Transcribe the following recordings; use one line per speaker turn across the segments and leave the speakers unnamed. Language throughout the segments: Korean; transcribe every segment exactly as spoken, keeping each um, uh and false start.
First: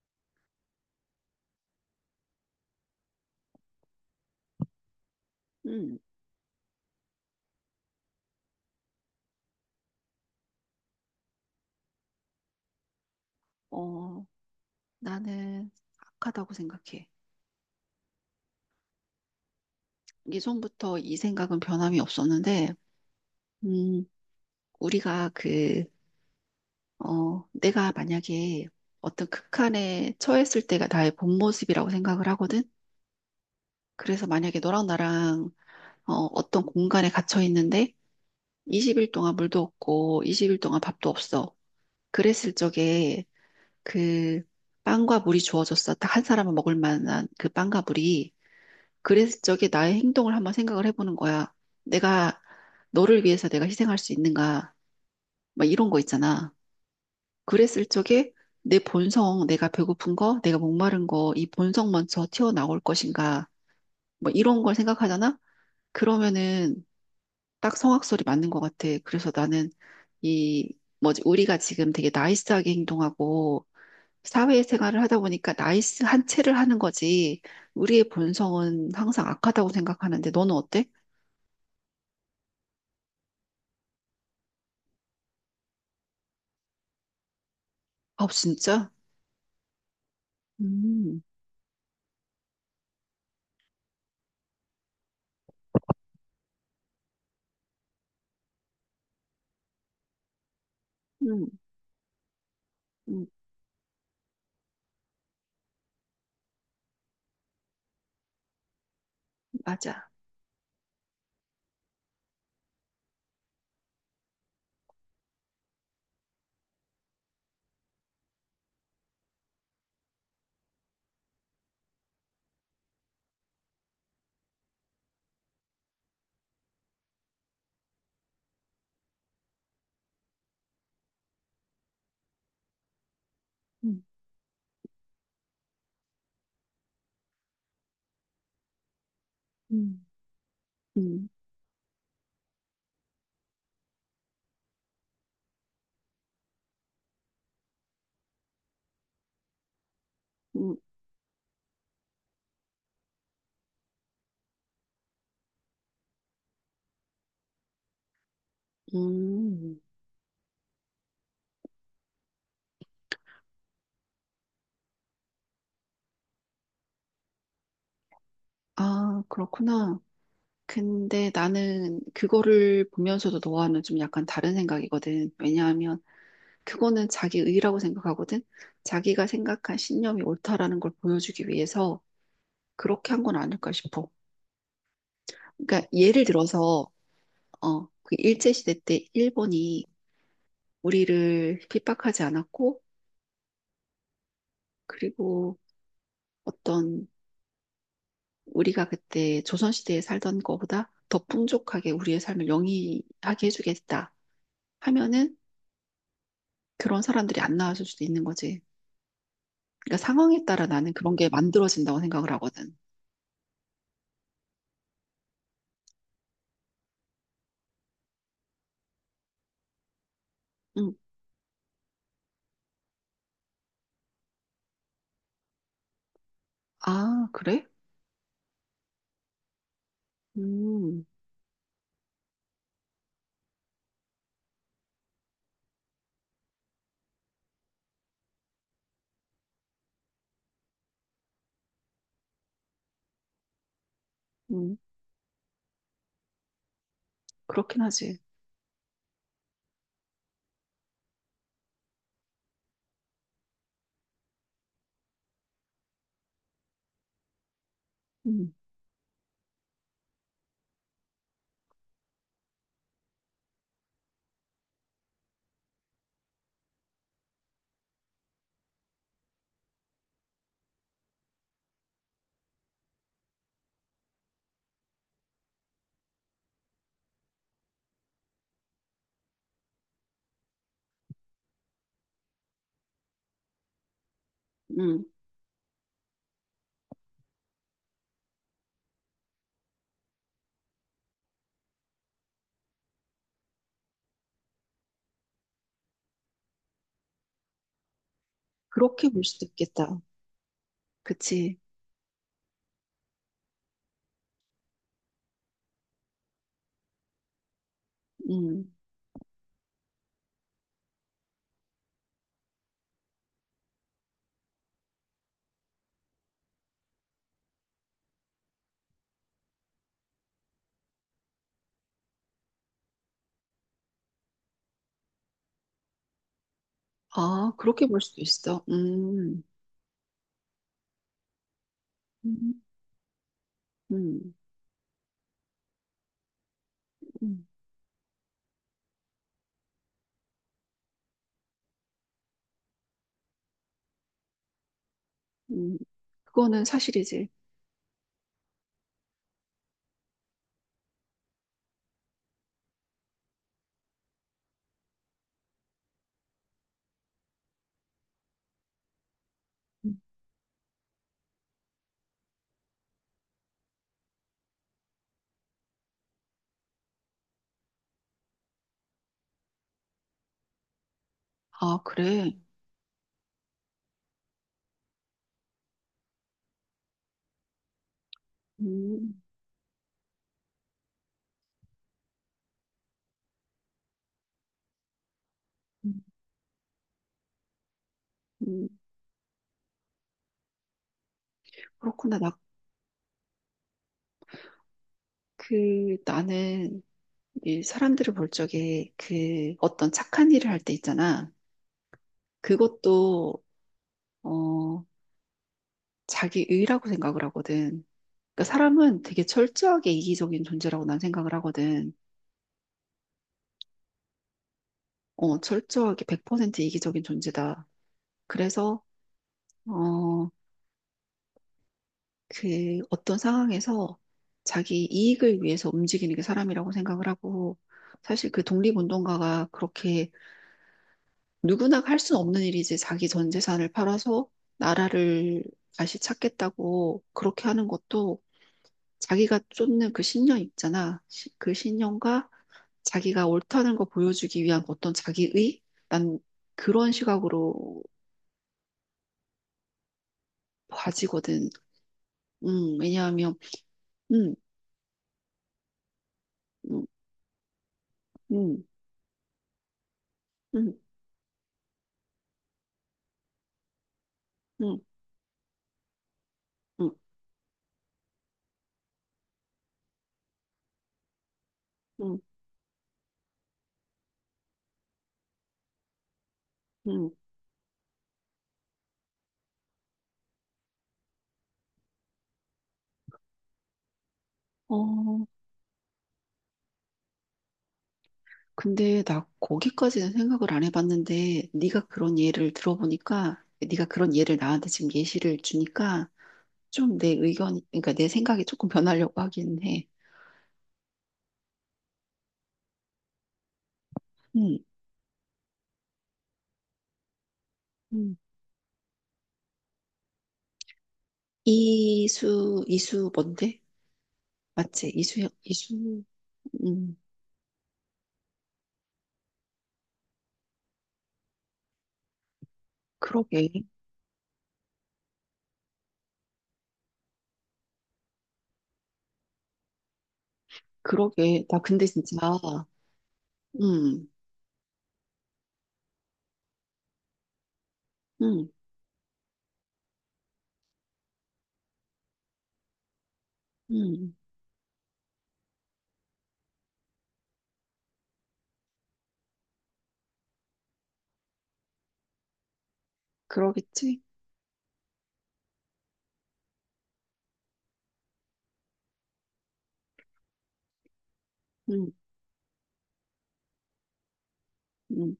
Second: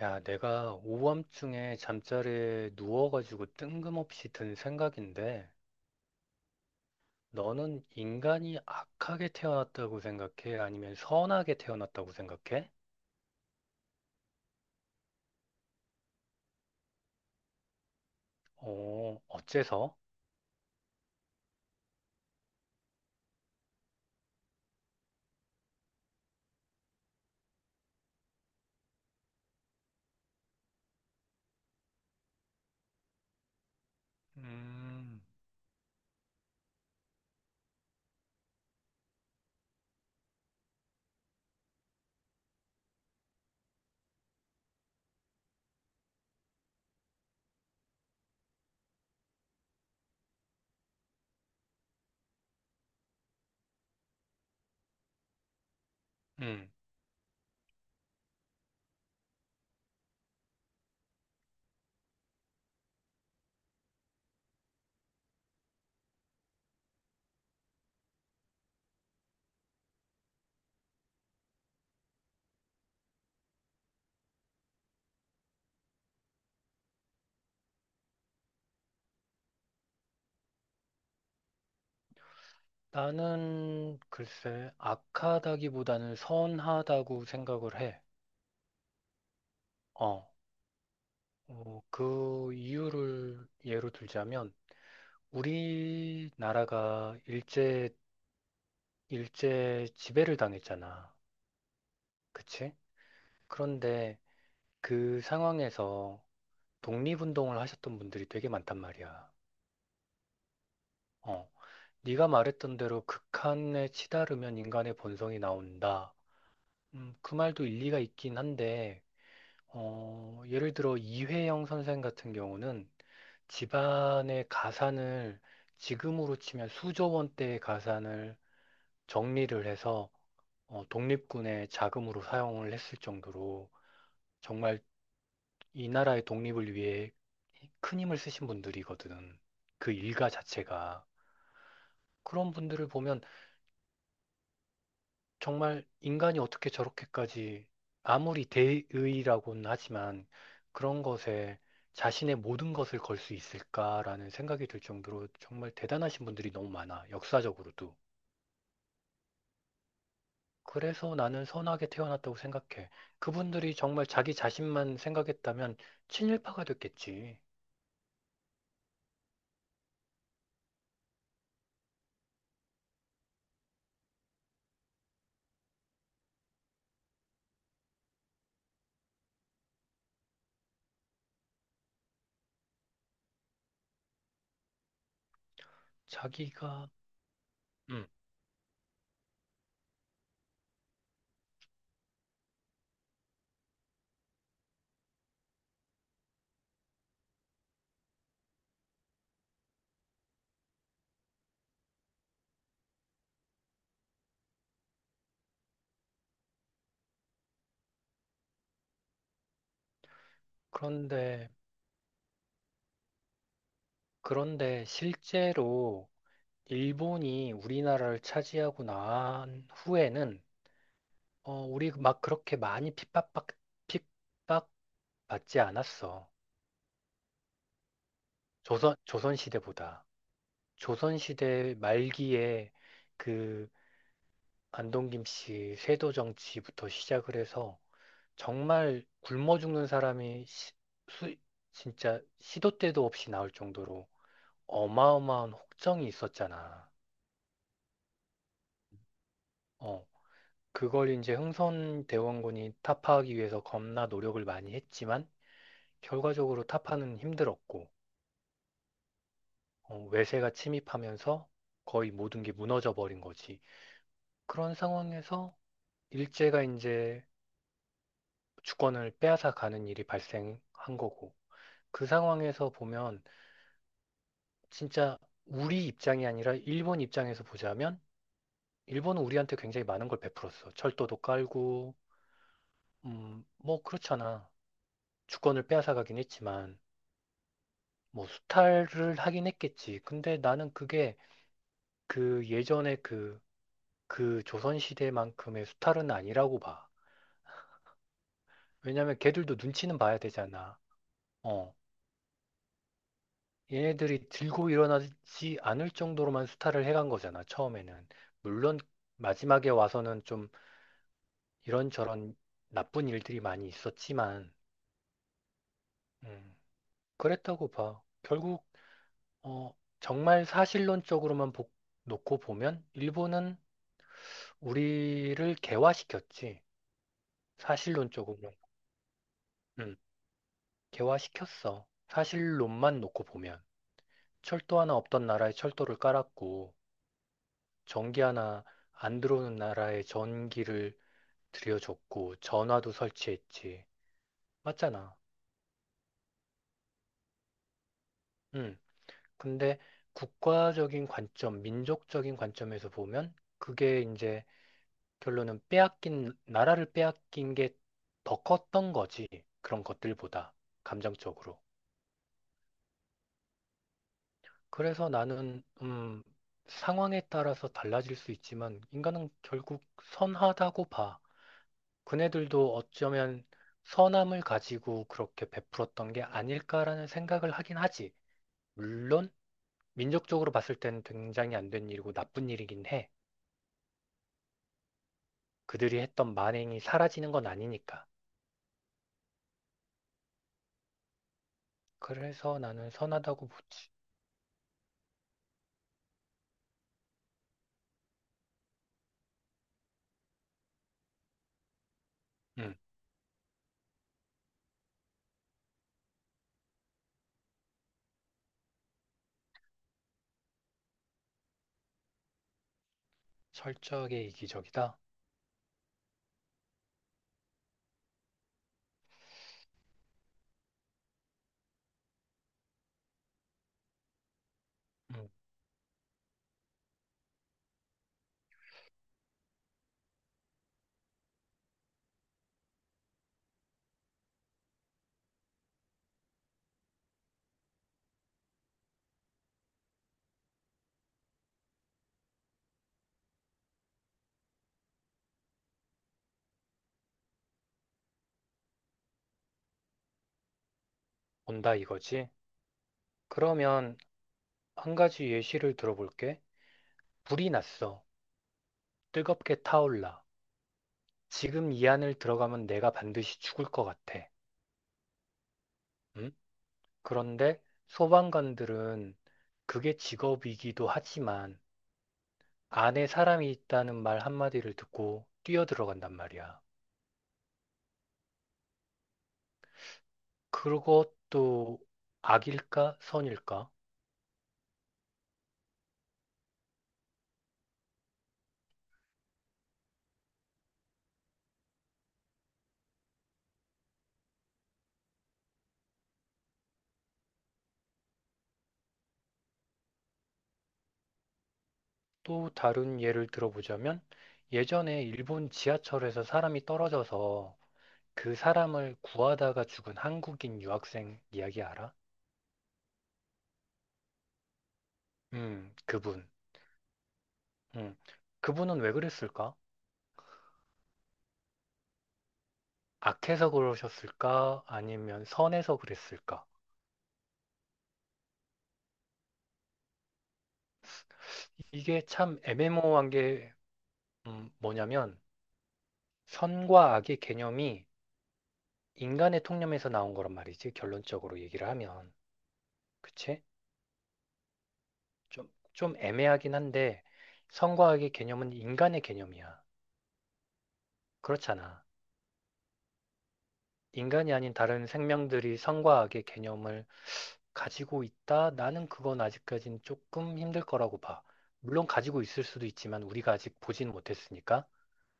야, 내가 오밤중에 잠자리에 누워가지고 뜬금없이 든 생각인데,
음,
너는 인간이 악하게 태어났다고 생각해? 아니면 선하게 태어났다고 생각해?
어, 나는 악하다고 생각해.
어, 어째서?
예전부터 이 생각은 변함이 없었는데, 음, 우리가 그, 어, 내가 만약에 어떤 극한에 처했을 때가 나의 본 모습이라고 생각을 하거든? 그래서 만약에 너랑
음,
나랑 어, 어떤 공간에 갇혀 있는데, 이십 일 동안 물도 없고, 이십 일 동안 밥도 없어. 그랬을 적에 그 빵과 물이 주어졌어. 딱 한 사람은 먹을 만한 그 빵과 물이. 그래서 저게 나의 행동을 한번 생각을 해보는 거야. 내가 너를 위해서 내가 희생할 수 있는가? 막 이런 거 있잖아.
음,
그랬을 적에 내 본성, 내가 배고픈 거, 내가 목마른 거, 이 본성 먼저 튀어나올 것인가? 뭐 이런 걸 생각하잖아? 그러면은 딱 성악설이 맞는 것 같아. 그래서 나는 이 뭐지 우리가 지금 되게 나이스하게 행동하고 사회생활을 하다 보니까 나이스한 채를 하는 거지. 우리의 본성은 항상 악하다고 생각하는데 너는 어때?
나는 글쎄 악하다기보다는 선하다고 생각을 해.
아, 진짜?
어,
음,
어, 그 이유를 예로 들자면 우리나라가 일제 일제 지배를 당했잖아.
음,
그치?
음,
그런데 그 상황에서 독립운동을 하셨던 분들이 되게 많단 말이야.
맞아.
어, 네가 말했던 대로 극한에 치달으면 인간의 본성이 나온다. 음, 그 말도 일리가 있긴 한데, 어, 예를 들어 이회영 선생 같은 경우는 집안의 가산을 지금으로 치면 수조 원대의 가산을 정리를 해서 어, 독립군의 자금으로 사용을 했을 정도로
음,
정말 이 나라의 독립을 위해 큰 힘을 쓰신 분들이거든. 그
음,
일가 자체가.
음,
그런 분들을 보면 정말 인간이 어떻게 저렇게까지 아무리 대의라고는 하지만
음,
그런 것에 자신의 모든 것을 걸 수 있을까라는 생각이 들 정도로 정말 대단하신 분들이 너무 많아. 역사적으로도.
음.
그래서 나는 선하게 태어났다고 생각해. 그분들이 정말 자기 자신만 생각했다면 친일파가 됐겠지.
아, 그렇구나. 근데 나는 그거를 보면서도 너와는 좀 약간 다른 생각이거든. 왜냐하면 그거는 자기 의라고 생각하거든. 자기가 생각한 신념이 옳다라는 걸 보여주기 위해서 그렇게 한 건 아닐까 싶어. 그러니까 예를 들어서,
자기가,
어,
음.
그 일제시대 때 일본이 우리를 핍박하지 않았고, 그리고 어떤 우리가 그때 조선시대에 살던 거보다 더 풍족하게 우리의 삶을 영위하게 해주겠다 하면은 그런 사람들이 안 나왔을 수도 있는 거지. 그러니까 상황에 따라 나는 그런 게
그런데
만들어진다고 생각을 하거든.
그런데 실제로 일본이 우리나라를 차지하고 난 후에는
응.
어, 우리 막 그렇게 많이 핍박받, 핍박받지 않았어.
아, 그래?
조선, 조선시대보다.
음,
조선시대 말기에 그 안동김 씨 세도 정치부터 시작을 해서 정말 굶어 죽는 사람이 시- 수- 진짜 시도 때도 없이 나올 정도로
음,
어마어마한 혹정이 있었잖아.
그렇긴 하지.
어, 그걸 이제 흥선 대원군이 타파하기 위해서 겁나 노력을 많이 했지만 결과적으로 타파는 힘들었고,
음,
어, 외세가 침입하면서 거의 모든 게 무너져 버린 거지. 그런 상황에서 일제가 이제 주권을 빼앗아 가는 일이 발생한 거고, 그 상황에서 보면 진짜 우리 입장이 아니라 일본 입장에서 보자면 일본은 우리한테 굉장히 많은 걸 베풀었어. 철도도 깔고 음, 뭐 그렇잖아.
음,
주권을 빼앗아 가긴 했지만. 뭐 수탈을 하긴 했겠지. 근데 나는 그게 그 예전에 그, 그 조선시대만큼의 수탈은 아니라고 봐.
그렇게
왜냐면
볼 수도
걔들도
있겠다.
눈치는 봐야 되잖아.
그치?
어. 얘네들이 들고 일어나지 않을 정도로만 수탈을 해간 거잖아, 처음에는.
음,
물론 마지막에 와서는 좀 이런저런 나쁜 일들이 많이 있었지만, 음, 그랬다고 봐. 결국, 어, 정말 사실론적으로만 보- 놓고 보면 일본은 우리를 개화시켰지.
아, 그렇게 볼 수도
사실론적으로.
있어. 음,
음, 개화시켰어.
음,
사실론만 놓고 보면.
음,
철도 하나 없던 나라에 철도를 깔았고,
음,
전기 하나 안 들어오는 나라에 전기를 들여줬고, 전화도 설치했지. 맞잖아.
음. 그거는 사실이지.
음, 근데 국가적인 관점, 민족적인 관점에서 보면, 그게 이제 결론은 빼앗긴, 나라를 빼앗긴 게 더 컸던 거지. 그런
음.
것들보다. 감정적으로. 그래서 나는, 음, 상황에 따라서 달라질 수 있지만, 인간은 결국 선하다고 봐.
아, 그래?
그네들도 어쩌면 선함을 가지고 그렇게 베풀었던 게 아닐까라는 생각을 하긴 하지.
음,
물론, 민족적으로 봤을 때는 굉장히 안 된 일이고 나쁜 일이긴 해.
음.
그들이 했던 만행이 사라지는 건 아니니까.
음. 그렇구나. 나,
그래서 나는 선하다고 보지.
그, 나는 이 사람들을 볼 적에 그 어떤 착한 일을 할 때 있잖아.
음,
그것도, 어, 자기 의라고 생각을 하거든. 그러니까 사람은 되게 철저하게 이기적인 존재라고 난 생각을 하거든.
철저하게 이기적이다.
어, 철저하게 백 퍼센트 이기적인 존재다. 그래서, 어, 그 어떤 상황에서 자기
음,
이익을 위해서 움직이는 게 사람이라고 생각을 하고, 사실 그 독립운동가가 그렇게 누구나 할 수 없는 일이지. 자기 전 재산을 팔아서 나라를 다시 찾겠다고 그렇게 하는 것도 자기가 쫓는 그 신념 있잖아. 시- 그 신념과 자기가 옳다는 거 보여주기 위한 어떤 자기의? 난 그런 시각으로 봐지거든.
온다 이거지.
음, 왜냐하면,
그러면
음,
한 가지 예시를 들어볼게.
음,
불이 났어.
음,
뜨겁게 타올라.
음,
지금 이 안을 들어가면 내가 반드시 죽을 것 같아.
음,
응?
음,
그런데 소방관들은 그게 직업이기도 하지만
음,
안에 사람이 있다는 말 한마디를 듣고 뛰어 들어간단 말이야.
음.
그것도 악일까 선일까?
어, 근데 나 거기까지는 생각을 안 해봤는데 네가 그런 예를 들어보니까 네가 그런 예를 나한테 지금 예시를 주니까 좀 내 의견, 그러니까 내 생각이 조금 변하려고 하긴 해.
또 다른 예를 들어보자면
음.
예전에 일본 지하철에서 사람이 떨어져서
음.
그 사람을 구하다가 죽은 한국인 유학생 이야기 알아?
이수, 이수 뭔데? 맞지? 이수,
음,
이수,
그분.
음,
음. 그분은 왜 그랬을까?
그러게,
악해서 그러셨을까? 아니면 선해서 그랬을까?
그러게. 나 근데
이게
진짜,
참 애매모호한 게
음,
음, 뭐냐면 선과 악의 개념이
음,
인간의 통념에서 나온 거란 말이지. 결론적으로 얘기를 하면. 그치?
음,
좀, 좀 애매하긴 한데 선과 악의 개념은 인간의 개념이야. 그렇잖아.
그러겠지?
인간이 아닌 다른 생명들이 선과 악의 개념을 가지고 있다? 나는 그건 아직까진 조금 힘들 거라고 봐. 물론
음,
가지고 있을 수도 있지만 우리가 아직 보진 못했으니까.
음,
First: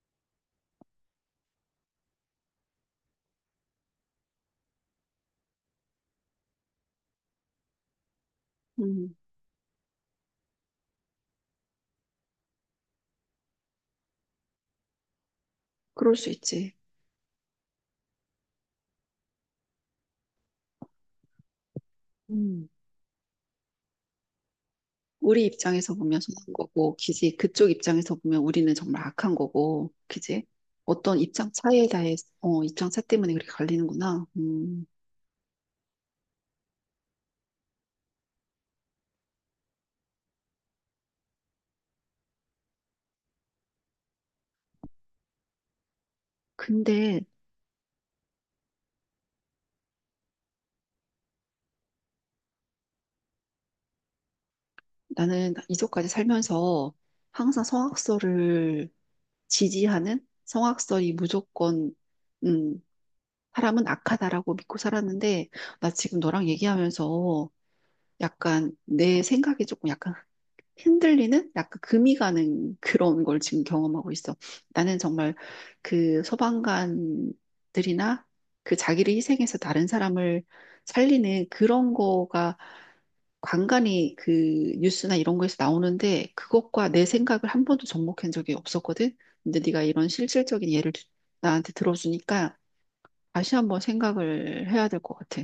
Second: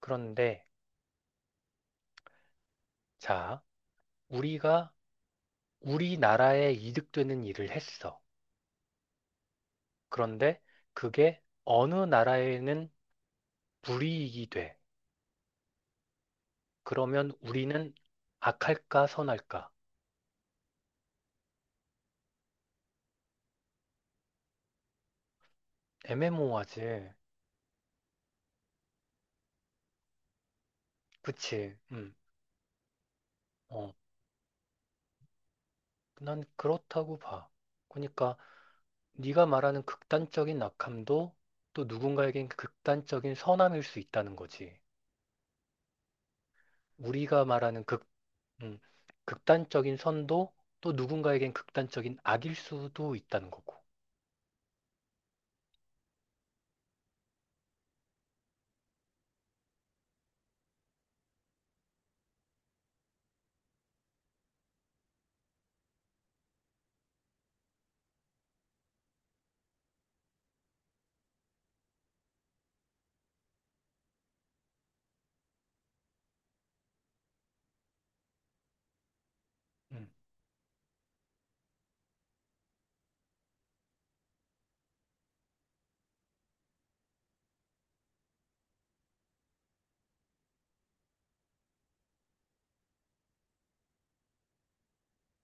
그런데 자, 우리가 우리나라에 이득되는 일을 했어.
음,
그런데 그게 어느 나라에는 불이익이 돼.
그럴 수 있지.
그러면 우리는 악할까 선할까?
음. 우리 입장에서 보면 선한
애매모호하지.
거고, 그지? 그쪽 입장에서 보면 우리는 정말 악한 거고, 그지? 어떤 입장
그치?
차이에
음.
대해, 어, 입장 차 때문에 그렇게
어,
갈리는구나. 음,
난 그렇다고 봐. 그러니까 네가 말하는 극단적인 악함도 또 누군가에겐 극단적인 선함일 수 있다는 거지.
근데
우리가 말하는 극, 음, 극단적인 선도 또 누군가에겐 극단적인 악일 수도 있다는 거고.
나는 이제까지 살면서 항상 성악설을 지지하는 성악설이 무조건, 음, 사람은 악하다라고 믿고 살았는데, 나 지금 너랑 얘기하면서 약간 내 생각이 조금 약간 흔들리는 약간 금이 가는 그런 걸 지금 경험하고 있어. 나는 정말 그 소방관들이나 그 자기를 희생해서 다른
음,
사람을 살리는 그런 거가 간간이 그 뉴스나 이런 거에서 나오는데 그것과 내 생각을 한 번도 접목한 적이 없었거든. 근데 네가 이런 실질적인 예를 주- 나한테 들어주니까 다시 한번 생각을 해야 될 것 같아.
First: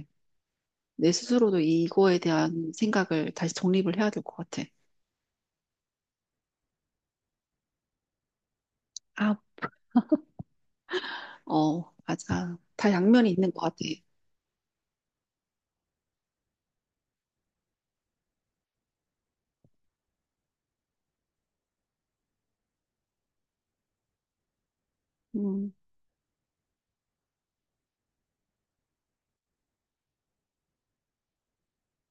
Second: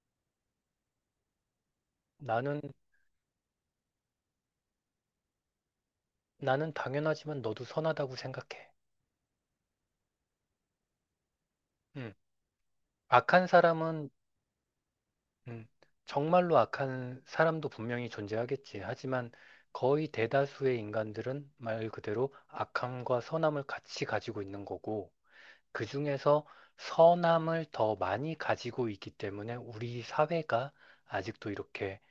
내 스스로도 이거에
나는,
대한 생각을 다시 정립을 해야 될 것 같아.
나는 당연하지만 너도 선하다고 생각해.
아, 어,
음,
맞아. 다 양면이
악한
있는 것 같아.
사람은, 음, 정말로 악한 사람도 분명히 존재하겠지. 하지만 거의 대다수의 인간들은 말 그대로 악함과 선함을 같이 가지고 있는 거고,
음,
그 중에서 선함을 더 많이 가지고 있기 때문에 우리 사회가 아직도 이렇게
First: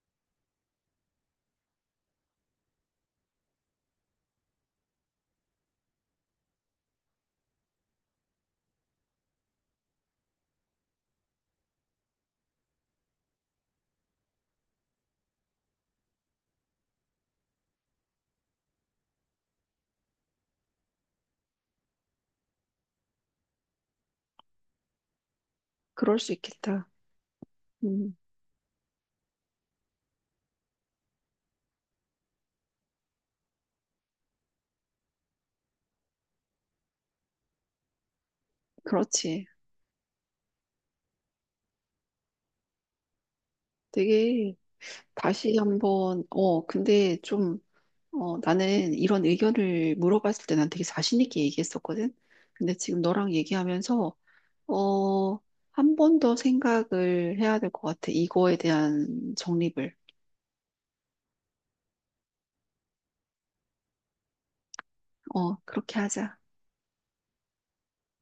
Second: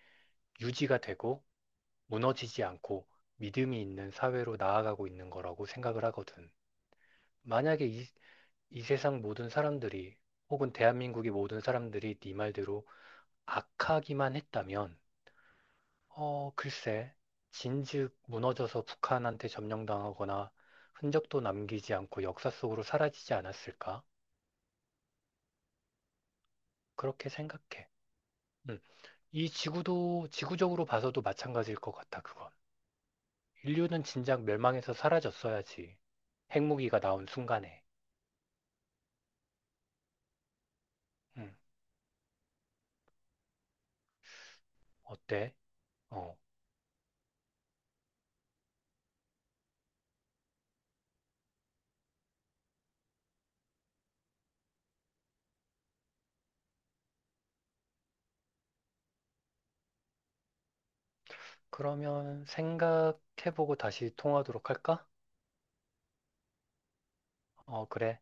유지가 되고 무너지지 않고 믿음이 있는 사회로 나아가고 있는 거라고 생각을 하거든. 만약에 이, 이 세상 모든 사람들이 혹은 대한민국의 모든 사람들이 네 말대로 악하기만 했다면, 어, 글쎄, 진즉 무너져서 북한한테 점령당하거나 흔적도 남기지 않고 역사 속으로 사라지지 않았을까?
그럴 수 있겠다.
그렇게 생각해.
음,
음. 이 지구도 지구적으로 봐서도 마찬가지일 것 같아, 그건. 인류는 진작 멸망해서 사라졌어야지. 핵무기가 나온 순간에.
그렇지.
응,
되게
어때?
다시 한번,
어,
어, 근데 좀, 어, 나는 이런 의견을 물어봤을 때 난 되게 자신 있게 얘기했었거든. 근데 지금 너랑 얘기하면서, 어, 한 번 더 생각을 해야 될 것 같아. 이거에 대한 정립을.
그러면 생각해보고 다시 통화하도록 할까?
어, 그렇게 하자.
어, 그래.